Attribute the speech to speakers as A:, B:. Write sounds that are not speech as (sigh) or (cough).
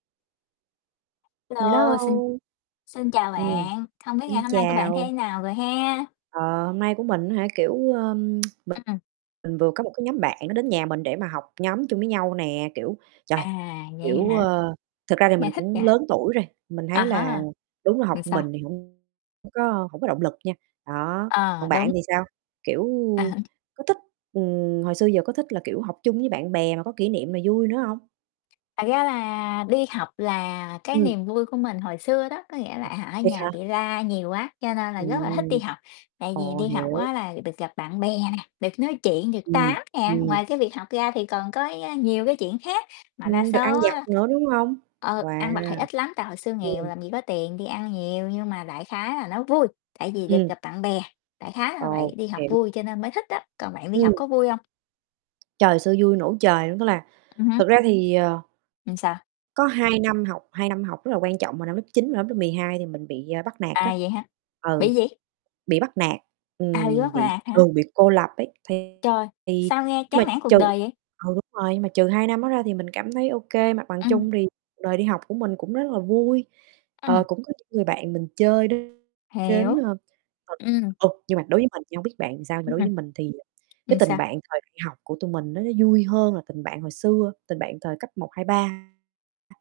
A: Hello,
B: Hello!
A: xin xin chào
B: Ừm,
A: bạn, không biết ngày
B: xin
A: hôm nay của bạn
B: chào.
A: thế nào rồi ha?
B: Ờ, hôm nay của mình á hả, kiểu, ờm, (tsk) mình
A: Ừm.
B: mình vừa có một cái nhóm bạn, nó đến nhà mình để mà học nhóm chung với nhau nè. Kiểu, trời,
A: À, vậy
B: kiểu,
A: hả?
B: ờ thực ra thì mình
A: Nghe thích
B: cũng
A: vậy.
B: lớn tuổi rồi, mình
A: À
B: thấy là
A: há,
B: đúng là học
A: ừm,
B: một
A: sao?
B: mình thì hông hông có hổng có động lực nha. Đó,
A: Ờ,
B: còn bạn
A: đúng.
B: thì sao? Kiểu,
A: À há.
B: có thích ừm, hồi xưa giờ có thích là, kiểu, học chung với bạn bè mà có kỷ niệm nè, vui nữa hông?
A: Thật ra là đi học là cái
B: Ừm.
A: niềm vui của mình hồi xưa đó, có nghĩa là, à, ở
B: Thiệt hả?
A: nhà bị la nhiều quá, cho nên là rất là thích đi
B: Ừm.
A: học. Tại vì
B: Ồ,
A: đi học
B: hiểu.
A: á là được gặp bạn bè nè, được nói chuyện, được tám
B: Ừm,
A: nè.
B: ừm.
A: Ngoài cái việc học ra thì còn có, a, nhiều cái chuyện khác mà đa
B: Ừm, được ăn
A: số á
B: vặt nữa, đúng hông?
A: ờ, ăn vặt
B: Wow!
A: thì ít lắm, tại hồi xưa nghèo
B: Ừm.
A: làm gì có tiền đi ăn nhiều. Nhưng mà đại khái là nó vui, tại vì được
B: Ừm.
A: gặp bạn bè, đại khái là vậy,
B: Ồ,
A: đi học
B: hiểu.
A: vui cho nên mới thích á, còn bạn đi học
B: Ừm.
A: có vui hông?
B: Trời, hồi xưa vui nổ trời luôn! Tức là
A: Ừm hứm.
B: thực ra thì, ờ
A: Ừm, sao?
B: có hai năm học, hai năm học rất là quan trọng vào năm lớp 9 và năm lớp 12 thì mình bị, à, bắt nạt á.
A: À, vậy hả?
B: Ừ,
A: Bị gì?
B: bị bắt nạt,
A: À, bị
B: ừm,
A: bắt
B: bị
A: nạt hả?
B: ừ, bị cô lập ấy. Thì
A: Trời,
B: thì
A: sao nghe
B: nhưng
A: chán
B: mà
A: nản cuộc
B: trừ
A: đời vậy?
B: ừ, đúng rồi, nhưng mà trừ hai năm đó ra thì mình cảm thấy ô kê, mặt bằng
A: Ừm.
B: chung thì cuộc đời đi học của mình cũng rất là vui, ờ,
A: Ừm.
B: cũng có những người bạn mình chơi đến đến,
A: Hiểu,
B: ơ, (unintelligible)
A: ừm.
B: ừ. Nhưng mà đối với mình nha hông biết bạn thì sao, mà
A: Ưm,
B: đối với mình thì cái
A: ừm,
B: tình
A: sao?
B: bạn thời đi học của tụi mình đó, nó vui hơn là tình bạn hồi xưa, tình bạn thời cấp 1, 2, 3.